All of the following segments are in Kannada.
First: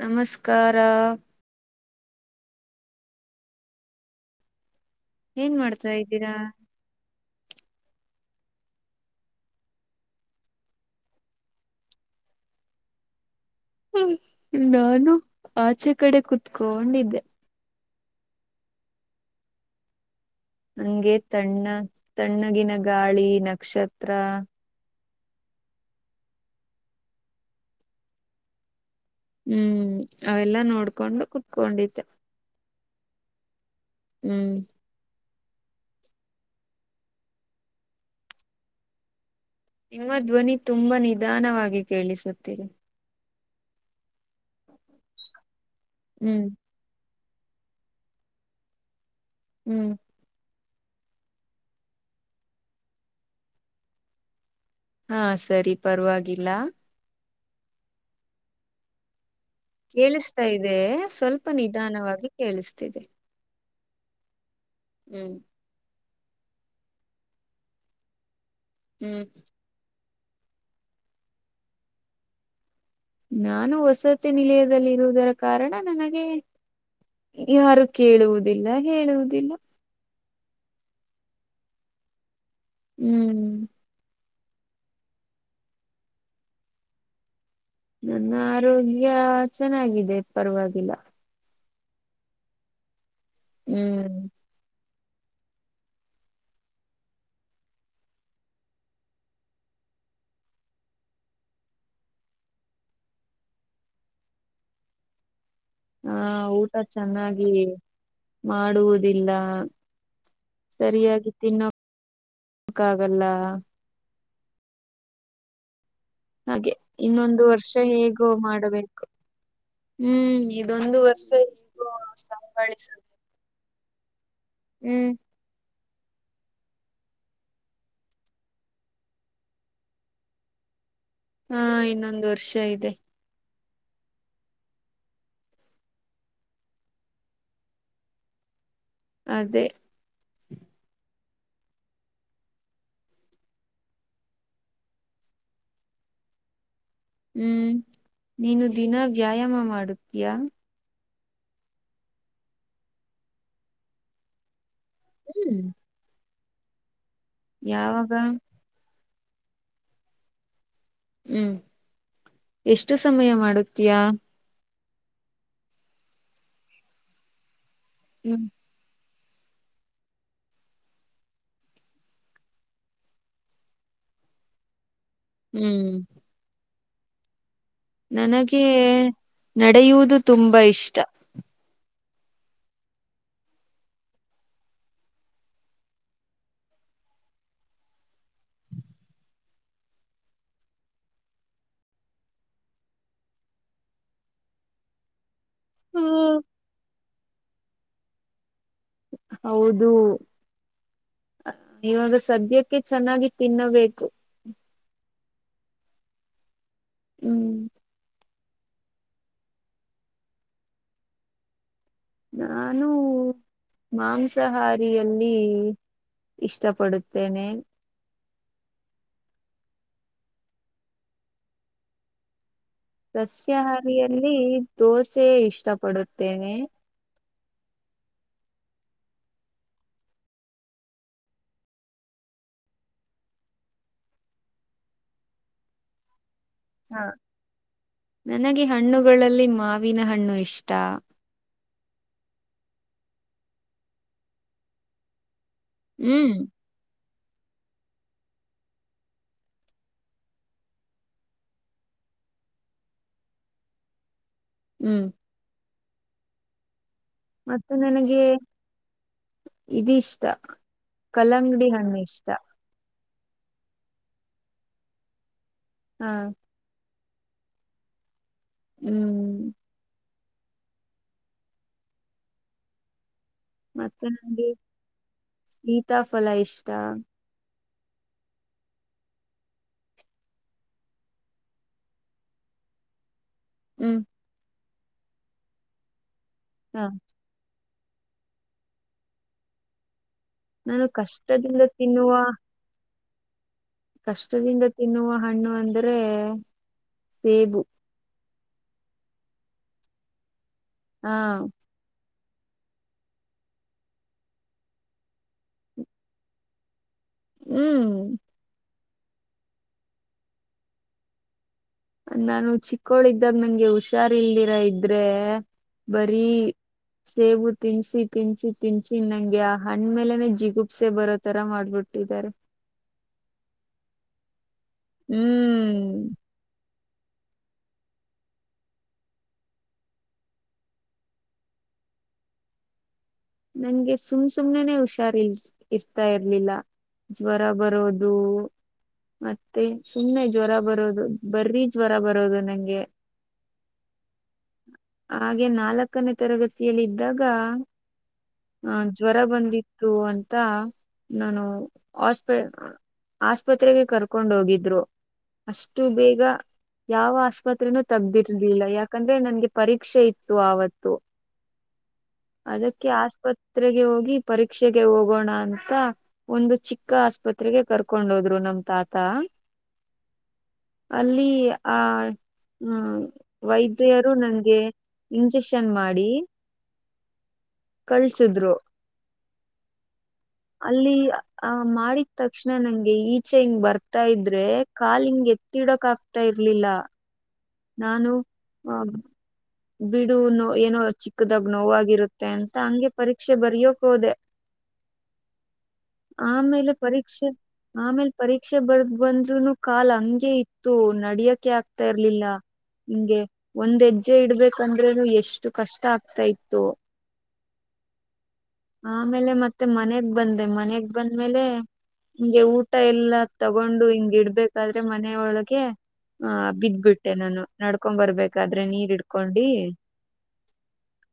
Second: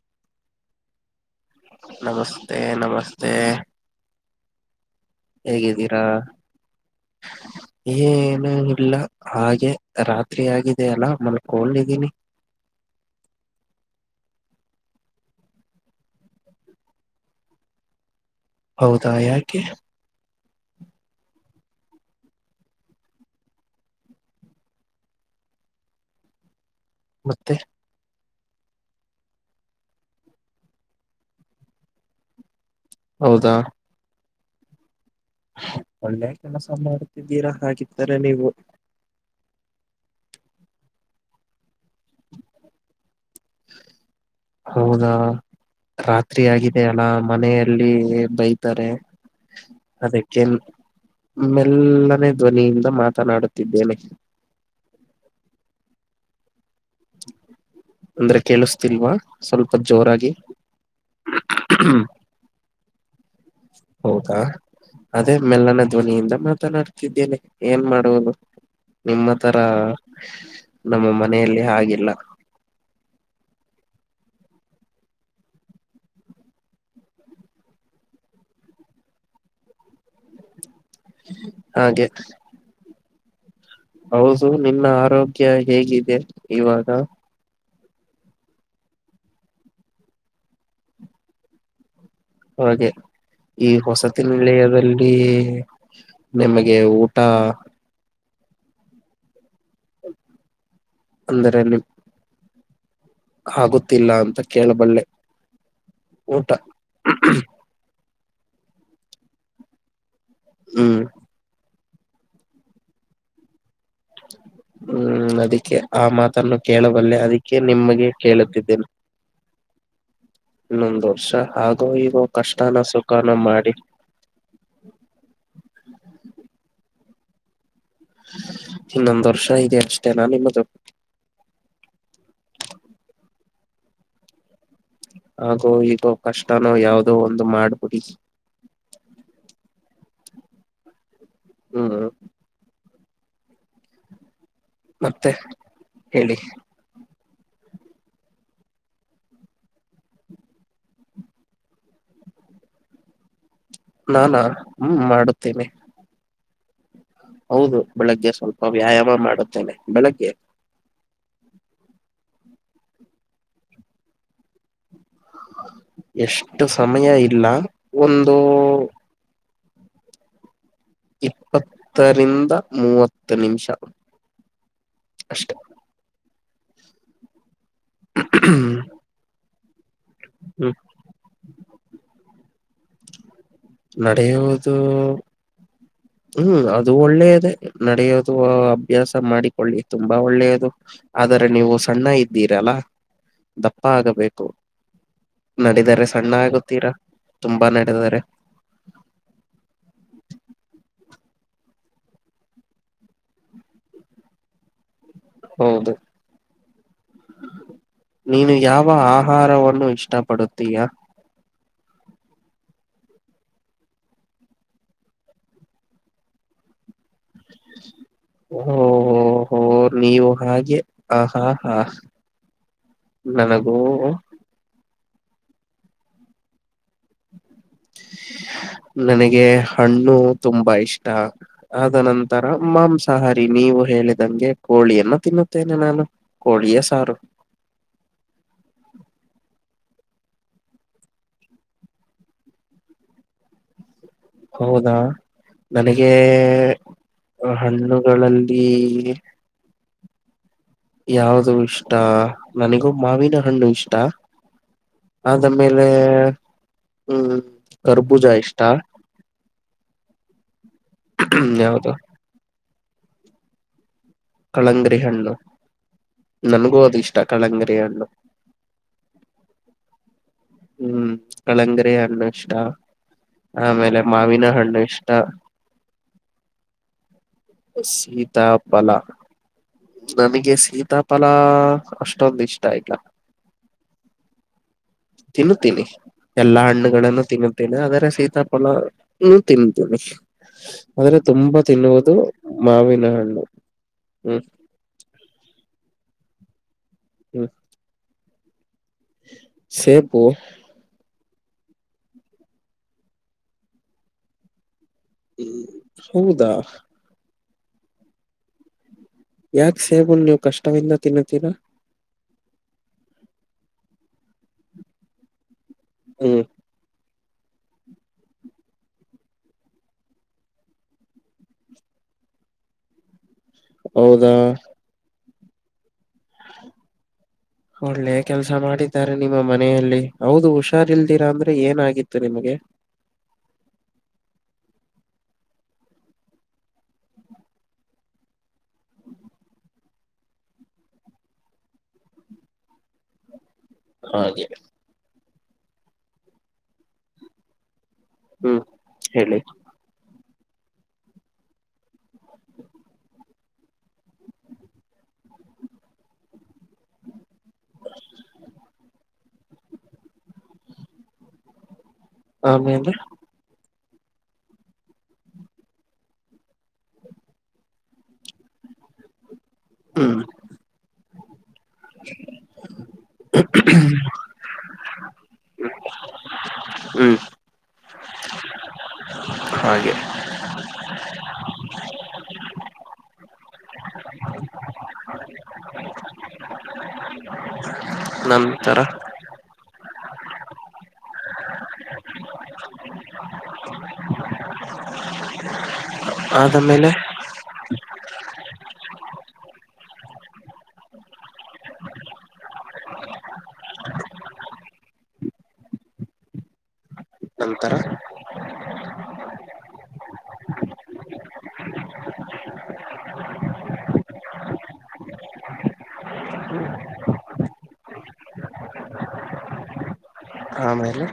ನಮಸ್ಕಾರ ನಮಸ್ತೆ ನಮಸ್ತೆ ಏನ್ ಮಾಡ್ತಾ ಇದ್ದೀರಾ ಹ ಏ ಏನ ಇಲ್ಲ ಹಾಗೆ ರಾತ್ರಿ ಆಗಿದ ಅಲ್ಲಾ ಮಲ್ಕೋಲ್ದ್ದೀನಿ ಹ ನಾನು ಆಚೆ ಕಡೆ ಕುೂತ್ಕೊಂಡಿದ್ದೆ ಹೌದಾ ಯಾಕೆ ಹಂಗೆ ತಣ್ಣ ತಣ್ಣಗಿನ ಗಾಳಿ ನಕ್ಷತ್ರ ಮತ್ತೆ ಹ್ಮ್ ಅವೆಲ್ಲಾ ನೋಡ್ಕೊಂಡು ಕುತ್ಕೊಂಡಿದ್ದೆ ಹೌದಾ ಹ್ಮ್ ಒಳ್ಳೆ ಕೆಲಸ ಮಾಡ್ತಿದ್ದೀರಾ ಹಾಗಿದ್ದರ ನೀವು ನಿಮ್ಮ ಧ್ವನಿ ತುಂಬಾ ನಿಧಾನವಾಗಿ ಕೇಳಿಸುತ್ತೀರಿ ಹೌದಾ ರಾತ್ರಿ ಹ್ಮ್ ಆಗಿದೆ ಅಲಾಮ್ ಮನೆಯಲ್ಲಿ ಬೈತಾರೆ ಹ್ಮ್ ಅದಕ್ಕೆ ಮ್ಮೆಲ್ಲನೇ ಧ್ವನಿಯಿಂದ ಮಾತನಾಡುತ್ತಿದ್ದೇನೆ ಹಾ ಸರಿ ಪರವಾಗಿವಾಗಿಲ್ಲ ಅಂದ್ರೆ ಕೆೇಳಿಸತಿಲ್ವಾ ಕೇಳಿಸ್ತಾ ಇದೆ ಸ್ವಲ್ಪ ನಿಧಾನವಾಗಿ ಕೇಳಿಸ್ತಿದೆ ಹೌದಾ ಹ್ಮ್ ಅದೇ ಮೇಲನ ಧ್ವನಿಯಿಂದ ಮಾತನಾಡ್ತಿದ್ದೇನೆ ಏನ್ ಮಾಡುವುದು ಹ್ಮ್ ನಿಮ್ಮ ತರ ನಮ್ಮ ಮನೆಯಲ್ಲಿ ಹಿಲ್ಲ ನಾನು ವಸತಿ ನಿಲಯದಲ್ಲಿರುವುದರ ಕಾರಣ ನನಗೆ ಯಾರು ಕೇಳುವುದಿಲ್ಲ ಹೇಳುವುದಿಲ್ಲ ಹಾಗೆ ಹ್ಮ್ ಹೌದು ನಿನ್ನ ಆರೋಗ್ಯ ಹೇಗಿದೆ ಇವಾಗ ನನ್ನ ಆರೋಗ್ಯ ಚೆನ್ನಾಗಿದೆ ಪರವಾಗಿಲ್ಲ ಹಾಗೆ ಈ ಹೊಸ ಹ್ಮ್ ತಿಿನಲೆಯದಲ್ಲಿ ಲ್ಲಿ ನಿಮಗೆ ಊಟ ಅಂದರೆಲ್ಲಿ ಆಗುತ್ತಿಲ್ಲ ಅಂತ ಕೇಳಬಳ್ಳೆ ಹಾ ಊಟ ಚೆನ್ನಾಗಿ ಮಾಡುವುದಿಲ್ಲ ಹ್ಮ್ ಸರಿಯಾಗಿ ತಿನ್ನೋಕ್ಕ ಆಾಗಲ್ಲ ಹ್ಮ್ ಅದಿಕ್ಕೆ ಆ ಮಾತನ್ನು ಹಾಗೆ ಕೇಳಬಲ್ಲೆ ಇನ್ನೊಂದು ಅದಕ್ಕೆ ವರ್ಷ ನಿಮಗೆ ಹೇಗೋ ಕೇಳುತ್ತಿದ್ದೇನೆ ಮಾಡಬೇಕು ಹ್ಮ್ ಇದೊಂದು ಇನ್ನೊಂದ್ ವರ್ಷ ಹೇಗೋ ಹಾಗೋ ಇವೋ ಕಷ್ಟನ ಸಂಭಾಳಿಸಬೇಕು ಸುಖನ ಮಾಡಿ ಹ್ಮ್ ಇನ್ನೊಂದು ವರ್ಷ ಇದ ಅಷ್ಟೇ ನಾನ ನಿಮ್ಮದ ಹಾ ಇನ್ನೊಂದು ವರ್ಷ ಇದೆ ಹಾಗು ಈಗ ಕಷ್ಟನೋ ಯಾವ್ದೋ ಒಂದು ಮಾಡ್ಬಿಡಿ ಅದೇ ಹ್ಮ್ ಹ್ಮ ಮತ್ತೆ ಹೇಳಿ ಹ್ಮ ನೀನು ದಿನ ವ್ಯಾಯಾಮ ಮಾಡತೀಯಾ ನಾನಾ ಹ್ಮ ಹ್ಮ್ ಮಾಡುತ್ತೇನೆ ಹೌದು ಯಾವಾಗ ಬೆಳಗ್ಗೆ ಸ್ವಲ್ಪ ವ್ಯಾಯಾಮ ಮಾಡುತ್ತೇನೆ ಬೆಳಗ್ಗೆ ಹ್ಮ್ ಎಷ್ಟು ಸಮಯ ಮಾಡುತ್ತೀಯಾ ಎಷ್ಟು ಸಮಯ ಇಲ್ಲ ಒಂದು ಹ್ಮ್ ಇಪ್ಪತ್ತರಿಂದ ಮೂವತ್ತು ನಿಮಿಷ ಅಷ್ಟೆ ಹ್ಮ್ ನನಗೆ ಹ್ಮ್ ನಡೆಯುವುದು ತುಂಬಾ ಇಷ್ಟ ನಡೆಯುವುದು ಹ್ಮ್ ಅದು ಒಳ್ಳೇದೆ ನಡೆಯೋದು ಅಭ್ಯಾಸ ಮಾಡಿಕೊಳ್ಳಿ ತುಂಬಾ ಒಳ್ಳೇದು ಆದರೆ ನೀವು ಸಣ್ಣ ಇದ್ದೀರಲ್ಲ ದಪ್ಪ ಆಗಬೇಕು ನಡಿದರೆ ಸಣ್ಣ ಆಗತೀರಾ ತುಂಬಾ ನಡೆದಾರೆ ಹೌದು ಇವಾಗ ಸದ್ಯಕ್ಕೆ ಚೆನ್ನಾಗಿ ತಿನ್ನಬೇಕು ಹೌದು ಹ್ಮ್ ನೀನು ಯಾವ ಆಹಾರವನ್ನು ಇಷ್ಟ ಪಡತೀಯಾ ನಾನು ಮಾಂಸಹಾರಿಯಲ್ಲಿ ಇಷ್ಟಪಡುತ್ತೇನೆ ಓಹೋ ಹೋ ನೀವು ಹಾಗೆ ಹ ಹಾ ಹಾ ನನಗೂ ಸಸ್ಯಾಹಾರಿಯಲ್ಲಿ ದೋಸೆ ಇಷ್ಟಪಡುತ್ತೇನೆ ನನಗೆ ಹಣ್ಣು ತುಂಬಾ ಇಷ್ಟ ಅ ನಂತರ ಮಾಂಸಾಹಾರಿ ನೀವು ಹೇಳಿದಂಗೆ ಕೋಳಿಯನ್ನ ತಿನ್ನುತ್ತೇನೆ ನಾನು ಕೋಳಿಯ ಹಾ ಸಾರು ನನಗೆ ಹಣ್ಣುಗಳಲ್ಲಿ ಮಾತ್ರ ವಿನ ಹಣ್ಣು ಇಷ್ಟ ಹೌದಾ ನನಗೆ ಹ್ಮ್ ಆ ಹಣ್ಣುಗಳಲ್ಲಿ ಯಾವ್ದು ಇಷ್ಟ ನನಿಗೂ ಮಾವಿನ ಹಣ್ಣು ಇಷ್ಟ ಹ್ಮ್ ಆಮೇಲೆ ಹ್ಮ ಗರ್ಬೂಜ ಇಷ್ಟ ಇದಿಷ್ಟ ಕಲಂಗಡಿ ಯಾವುದು ಹಣ್ಣು ಇಷ್ಟ ಕಳಂಗರಿ ಹಣ್ಣು ಹ ನನ್ಗೂ ಅದ ಇಷ್ಟ ಕಳಂಗರಿ ಹಣ್ಣು ಹ್ಮ್ ಹ್ಮ್ ಕಳಂಗರಿ ಅ್ಣ ಇಷ್ಟ ಆಮೇಲೆ ಮತ್ತೆ ಮಾವಿನ ನಂಗೆ ಹಣ್ಣು ಇಷ್ಟ ಸೀತಾಫಲ ಇಷ್ಟ ಸೀತಾಪಲ ನನಗೆ ಸೀತಾಫಲಾ ಅಷ್ಟೊಂದ ಇಷ್ಟ ಇಲ್ಲ ಹ್ಮ್ ತಿನ್ನುತ್ತೀನಿ ಎಲ್ಲಾ ಹಾ ಹಣ್ಣುಗಳನ್ನು ತಿನ್ನು ಟ್ಟೇ ಆದ್ರ ಸೀತಾಪಳನು ತಿಂತೀನಿ ನಾನು ಆದ್ರೆ ತುಂಬಾ ಕಷ್ಟದಿಂದ ತಿನ್ನುವ ತಿನ್ನುವುದು ಹಾವಿನ ಹಣ್ಣು ಹ್ಮ್ ಕಷ್ಟದಿಂದ ತಿನ್ನುವ ಹಣ್ಣು ಅಂದ್ರೆ ಸೇಬು ಸೇಪು ಹಾ ಹ್ಮ ಹೌದಾ ಹ್ಮ್ ಯಾಕ್ ಸೇಬಲ್ ನೀ್ ಕಷ್ಟವಿಂದ ತಿನ್ನುತ್ತೀರಾ ಇಲ್ದರ ಇದ್ರೆ ಬರೀ ಹ್ಮ್ ಸೇಬು ತಿನ್ಸಿ ತಿನ್ಸಿ ತಿನ್ಸಿ ನಂಗೆ ಆ ಹಣ್್ಮೇಲೆನೆ ಜಿಗುಪ್ಸೆ ಬರೋ ತರ ಮಾಡ್ಬಿಟ್ಟಿ ಹಾರೆ [unintelligible] ಹೌದಾ ಹ್ಮ್ [unintelligible] ಒಳ್ಳೆ ಕೆಲ್ಸ ಮಾಡಿದ್ದಾರೆ ನಿಮ್ಮ ಮನೆಯಲ್ಲಿ ಹೌದು ಹುಷಾರ್ಲ್ದಿರಾ ಅಂದ್ರೆ ಏನಾಗಿತ್ತು ನಿಮ್ಗೆ [inaudible] ನನ್ಗೆ ಸುಮ್ ಸುಮ್ನೆನೆ ಹುಷಾರ್ ಇಲ್ ಇರ್ತಾ ಇರ್ಲಿಲ್ಲ ಜ್ವರ ಬರೋದು ಮತ್ತೆ ಸುಮ್ಮ್ನೆ ಜ್ವರ ಬರೋದು ಬರ್ರಿ ಜ್ವರ ಬರೋದು ನಂಗೆ ಹ ಹಾಗೆ ನಾಲ್ಕನೇ ತರಗತಿಯಲ್ಲ ಇದ್ದಾಗ ಹ್ಮ್ ಆ ಜ್ವರ ಹೇಳಿ ಬಂದಿತ್ತು ಅಂತ ನಾನು ಆಸ್ಪೆ ಆಸ್ಪತ್ರೆಗೆ ಕರ್ಕೊಂಡ ಹೋಗಿದ್ರು ಅಷ್ಟು ಬೇಗ ಯಾವ ಆಸ್ಪತ್ರನೂ ತಗ್ದಿರ್ಲಿಲ್ಲ ಯಾಕಂದ್ರೆ ನನ್ಗೆ ಪರೀಕ್ಷೆ ಇತ್ತು ಆವತ್ತು ಹ ಹ ಕೆ ಆಸಪ ತ್ರೆಗೆ ಹೋಗಿ ಪರೀಕ್ಷೆಗೆ ಹೋಗೋಣ ಅಂತ ಒಂದು ಚಿಕ್ಕ ಆಸ್ಪತ್ರೆಗೆ ಕರ್ಕೊಂಡು ಹೋದ್ರು ನಮ ತಾತ ಹ್ಮ್ ಅಲ್ಲಿ ಆ ಹ್ಮ ವೈದ್ಯರು ನಂಗೆ ಇಂಜೆಕ್ಷನ್ ಮಾಡಿ ಹ್ಮ್ ಕಳ್ಸಿದ್ರು ಹಾಗೆ ಅಲ್ಲಿ ಆ ಮಾಡಿದ ತಕ್ಷಣ ನಂಗೆ ಈಚೆ ಹಿಂಗ್ ಬರ್ತಾ ಇದ್ರೆ ಕಾಲಿಂಗಗೆ ತಿಡೋಕ್ ಆಗ್ತಾ ಇರ್ಲಿಲ್ಲ ನಾನು ಆ ನಂತರ ಬಿಡು ನೋ ಏನೋ ಚಿಕ್ಕದಾಗ ನೋವಾಗಿರುತ್ತೆ ಅಂತ ಹಂಗೆ ಪರೀಕ್ಷೆ ಬರಿಯೋಕ್ೋದೆ [inaudible] ಆಮೇಲೆ ಆದಮೇಲೆ ಪರೀಕ್ಷೆ ಆಮೇಲ್ ಪರೀಕ್ಷೆ ಬರ್ದ ಬಂದ್ರುನು ಕಾಲ್ ಹಂಗೆ ಇತ್ತು ನಡಿಯಕೆ ಆಗ್ತಾ ಇರ್ಲಿಲ್ಲ ನಿಂಗೆ ಒಂದ್ ಹೆಜ್ಜೆ ಇಡ್ಬೇಕಂದ್ರೇನು ಎಷ್ಟು ಕಷ್ಟ ಆಗ್ತಾ ಇತ್ತು ನಂತರ ಆಮೇಲೆ ಮತ್ತೆ ಮನದ ಬಂದೆ ಮನಯಗ್ ಬಂದ್ಮೇಲೆ ಹಿಂಗೆ ಊಟ ಎಲ್ಲಾ ತಗೊಂಡು ಹಿಂಗ ಇಡ್ಬೇಕಾದ್ರೆ ಮನೆಯ ಒಳಗೆ ಹಾ ಬಿದ್ಬಿಟ್ಟೆ ನಾನು ನಡ್ಕೊಂಡ್ ಬರ್ಬೇಕಾದ್ರೆ ನೀರ್ ಇಡ್ಕೊಂಡಿ ಆಮೇಲೆ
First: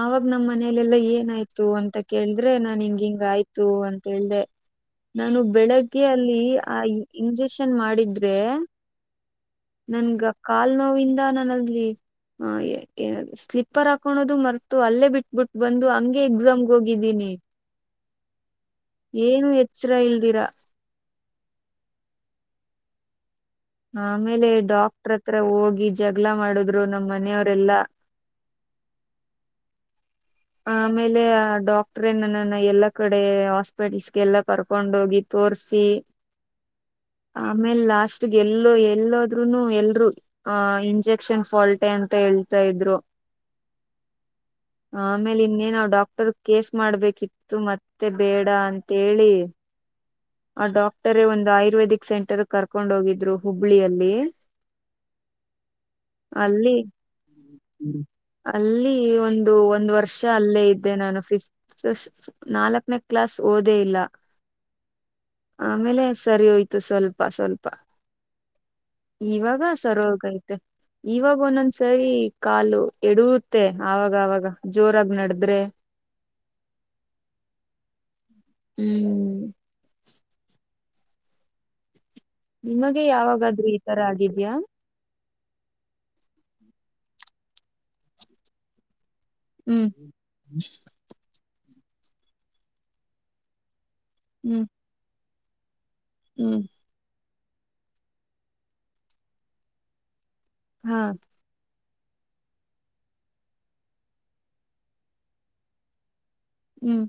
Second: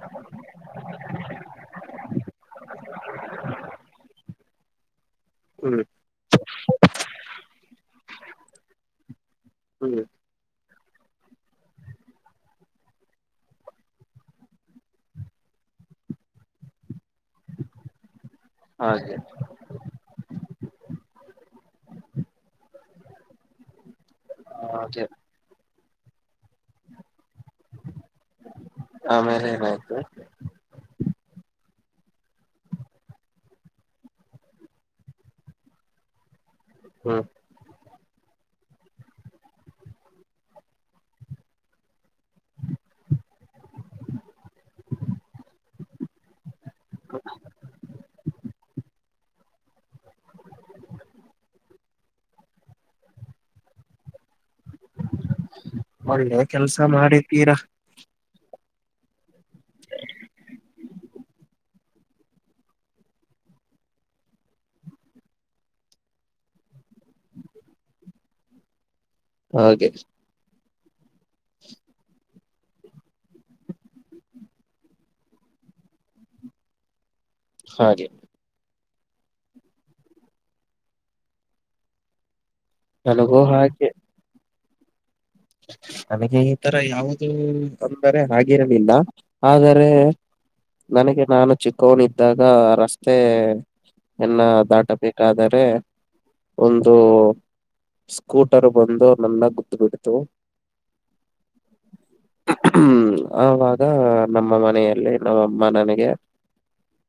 ಆವಾಗ ನಮ್ಮ್ ಮನಲೆೆಲ್ಲಾ ಏನಾಯ್ತು ಅಂತ ಕೇಳಿದ್ರೆ ನಾನ್ ಹಿಂಗ ಹಿಂಗ ಆಯ್ತು ಅಂತ ಹೇಳ್ದೆ ನಾನು ಹ್ಮ್ ಬೆಳಗ್ಗೆ ಅಲ್ಲಿ ಆ ಇಂಜೆಕ್ಷನ್ ಮಾಡಿದ್ರೆ ಹ್ಮ್ ನನ್ಗ ಕಾಲ್ ನೋವಿಂದ ನನಲ್ಲಿ ಹ ಸ್ಲಿಪರ್ ಹಾಕೋಳೋದು ಮರ್ತು ಅಲ್ಲೇ ಬಿಟ್ಬ ಬಿಟ್ ಬಂದು ಅಮ ಎಕ್ಸಾಮ್ಗೆ ಹೋಗಿದ್ದೀನಿ ಹಾಗೆ ಏನು ಎಚ್ಚರ ಇಲ್ದಿರಾ ಆಮೇಲೆ ಹಾಗೆ ಡಾಕ್ಟರ್ ಹತ್ರ ಹೋಗಿ ಜಗ್ಗಳ ಮಾಡುದ್ರು ನಮ್ಮ್ ಮನೆಯವರೆಲ್ಲಾ ಆಮೇಲೆ ಏನಾಯ್ತು ಆಮೇಲೆ ಡಾಕ್ಟ್ರೇ ನನ್ನನ್ನ ಎಲ್ಲಾ ಕಡೆ ಹಾಸ್ಪಿಟಲ್ಸ್ಗೆಲ್ಲಾ ಕರ್ಕೊಂಡ ಹೋಗಿತ್ತು ತೋರ್ಸಿ ಹ್ಮ ಆಮೇಲ್ ಲಾಸ್ಟ್ಗೆ ಎಲ್ಲೋ ಎಲ್ಲಾದ್ೂನು ಎಲ್ರು ಆ ಇಂಜೆಕ್ಷನ್ ಫಾಲ್ಟೆ ಅಂತ ಹೇಳ ಹೇಳ್ತಾ ಇದ್ರು [inaudible] ಆಮೇಲೆ ಇನ್ನೇನಾವ್ ಡಾಕ್ಟರ್ ಕೇಸ್ ಮಾಡ್ಬೇಕಿತ್ತು ಮತ್ತೆ ಬೇಡ ಅಂತ ಹೇಳಿ ಆ ಡಾಕ್ಟರೇ ಒಂದು ಆಯುರ್ವೇದಿಕ್ ಸೆಂಟರ್ ಕರ್ಕೊಂಡ್ ಹೋಗಿದ್ರು ಹುಬ್ಳಿಯಲ್ಲಿ ಹ ಒಳ್ಳೆ ಕೆಲ್ಸ ಅಲ್ಲಿ ಮಾಡಿತೀರಾ ಅಲ್ಲಿ ಒಂದು ಒಂದ್ ವರ್ಷ ಅಲ್ಲೇ ಇದ್ದೆ ನಾನು ಫಿಫತ್ ನಾಲ್ಕನೇ ಕ್ಲಾಸ್ ಓದೇ ಇಲ್ಲ ಆಮೇಲೆ ಸರಿ ಹೋಯ್ತು ಸ್ವಲ್ಪ ಸ್ವಲ್ಪ ಇವಾಗ ಹಾಗೆ ಸರ ಹೋಗೈತೆ ಇವಾಗ ಒಂದೊಂದ್ಸರಿ ಕಾಲು ಎಡೂತ್ತೆ ಆವಾಗವಾಗ ಜೋರಾಗಿ ನಡದ್ರೆ ಹಾಗೆ ಹ್ಮ್ ನಿಮಗೆ ನನಗೂ ಯಾವಾಗಾದ್ರೂ ಈ ಹಾಗೆ ತರ ಆಗಿದ್ಯಾ ನನಗೆ ಈ ತರ ಯಾವುದು ಅಂದರೆ ಆಗಿರಲಿಲ್ಲ ಆದರೆ ಹ್ಮ್ ನನಗೆ ನಾನು ಚಿಕ್ಕವನಿದ್ದಾಗ ರಸ್ತೆ ಎನ್ನ ಹ್ಮ್ ದಾಟಬೇಕಾದರೆ ಹ್ಮ್ ಒಂದು ಸ್ಕೂಟರ್ ಬಂದು ನನ್ನ ಗುದ್ ಬಿಡ್ತು ಹಾ ಹ್ಮ್ ಆವಾಗ ನಮ್ಮ ಮನೆಯಲ್ಲಿ ನಮ್ಮಮ್ಮ ನನಗೆ ಹ್ಮ್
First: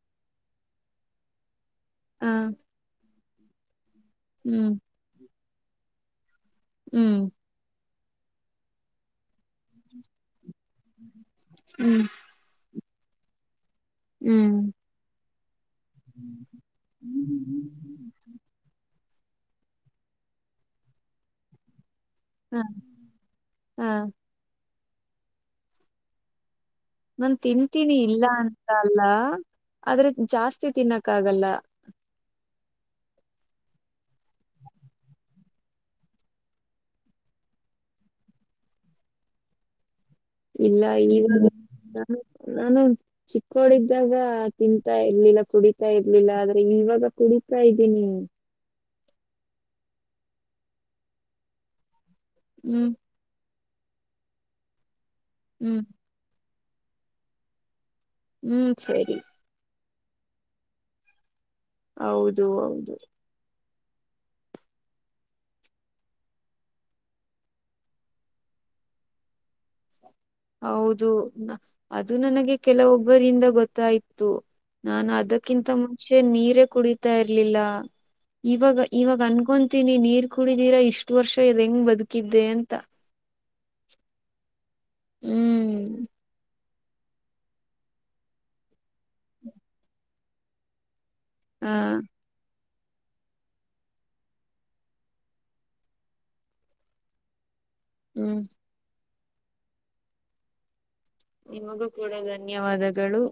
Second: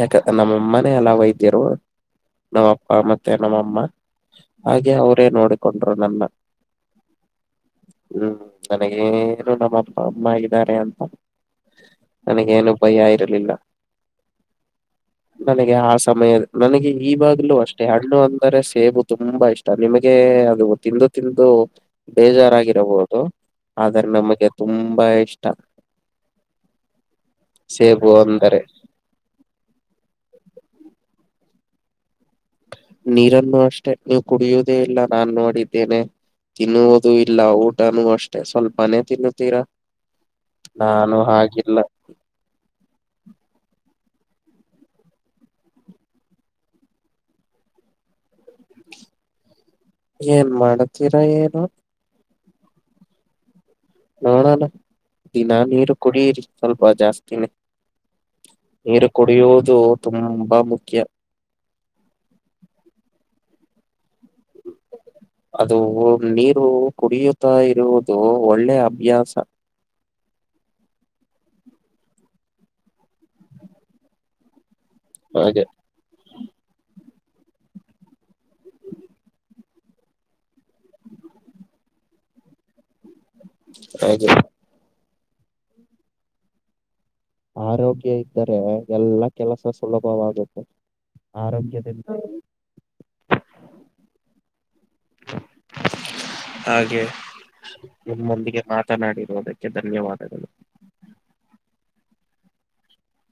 ಯಾಕಂದ ನಮ್ಮಮ್ಮನೇ ಎಲ್ಲ ವೈದ್ಯರು ಹ ನಮ್ಮ ಅಪ್ಪ ಮತ್ತೆ ನಮ್ಮಮ್ಮ ಹ್ಮ್ ಹಾಗೆ ಅವ್ರೇ ನೋಡಿಕೊಂಡರು ನನ್ನ ಹ್ಮ್ ಹ್ಮ್ ನಗೇನು ನಮ್ಮ ಅಪ್ಪ ಅಮ್ಮ ಇದರೆ ಅಂತ ನನಗೇನು ಭಯ ಇರಲಿಲ್ಲ ಹ್ಮ್ ನನಗೆ ಆ ಸಮಯ ನನಗೆ ಈವಾಗ್ಲು ಹ್ಮ್ ಅಷ್ಟೆ ಹಣ್ಣು ಅಂದರೆ ಸೇಬು ತುಂಬಾ ಇಷ್ಟ ನಿಮಗೆ ಅದು ತಿಂದು ತಿಂದು ಹ ಬೇಜಾರಾಗಿರಬಹುದು ಹ ಆದ್ರೆ ನಮಗೆ ತುಂಬಾ ಇಷ್ಟ ನನ್ ತಿಂತೀನಿ ಸೇಬು ಇಲ್ಲ ಅಂದರೆ ಅಂತ ಅಲ್ಲ ಆದ್ರೆ ಜಾಸ್ತಿ ತಿನ್ನಕ್ಕ ಆಗಲ್ಲ ನೀರನ್ನು ಅಷ್ಟೆ ನೀವು ಕುಡಿಯುವುದೇ ಇಲ್ಲ ನಾನ್ ನೋಡಿದ್ದೇನೆ ತಿನ್ನುವುದು ಇಲ್ಲ ಊಟನೂ ಅಷ್ಟೇ ಸ್ವಲ್ಪನೇ ತಿನ್ನುತ್ತೀರಾ ಇಲ್ಲ ನಾನು ಈಗ ಹಾಗಿಲ್ಲ ನಾನು ಚಿಕ್ಕವಳಿದ್ದಾಗ ತಿಂತಾ ಇರ್ಲಿಲ್ಲ ಕುಡಿತಾ ಇರ್ಲಿಲ್ಲ ಆದ್ರೆ ಇವಾಗ ಕುಡತಾ ಇದ್ದೀನಿ ಏನ್ ಮಾಡತೀರಾ ಏನು ಹ್ಮ್ ನೋಡೋಣ ದಿನಾ ಹ್ಮ್ ನೀರು ಕುಡಿಯರಿ ಸ್ವಲ್ಪ ಜಾಸ್ತಿನೇ ಹ್ಮ್ ನೀರು ಸರಿ ಕುಡಿಯುವುದು ತುಂಬಾ ಮುಖ್ಯ ಹೌದು ಹೌದು ಹ ಅದು ನೀರು ಕುಡಿಯುತ್ತಾ ಇರುವುದು ಒಳ್ಳೆ ಅಭ್ಯಾಸ ಹ್ಮ್ ಹೌದು ಅದು ನನಗೆ ಕೆಲವೊಬ್ಬರಿಂದ ಗೊತ್ತಾಯ್ತ್ತುು ನಾನು ಹಾಗೆ ಅದಕ್ಕಿಂತ ಮುಂಚೆ ನೀರೇ ಕುಡಿತಾ ಇರ್ಲಿಲ್ಲ ಇವಾಗ ಇವಾಗ ಅನ್ಕೊಂತೀನಿ ನೀರ್ ಕುಡಿದಿರಾ ಇಷ್ಟು ವರ್ಷ ಇ ಹೆಂಗ್ ಬದುಕಿದ್ದೆ ಅಂತ ಹಾಗೆ ಹ್ಮ್ ಆರೋಗ್ಯ ಇದ್ದರೆ ಎಲ್ಲಾ ಕೆಲಸ ಸುಲಭವಾಗುತ್ತುದು ಹ ಆರೋಗ್ಯದಿಂದ ಹಾಗೆ ಹ್ಮ್ ನಿಮ್ಮೊಂದಿಗೆ ಮಾತನಾಡಿ ದಕ್ಕೆ ಧನ್ಯವಾದಗಳು ನಿಮಗೂ ಕೂಡ ಧನ್ಯವಾದಗಳು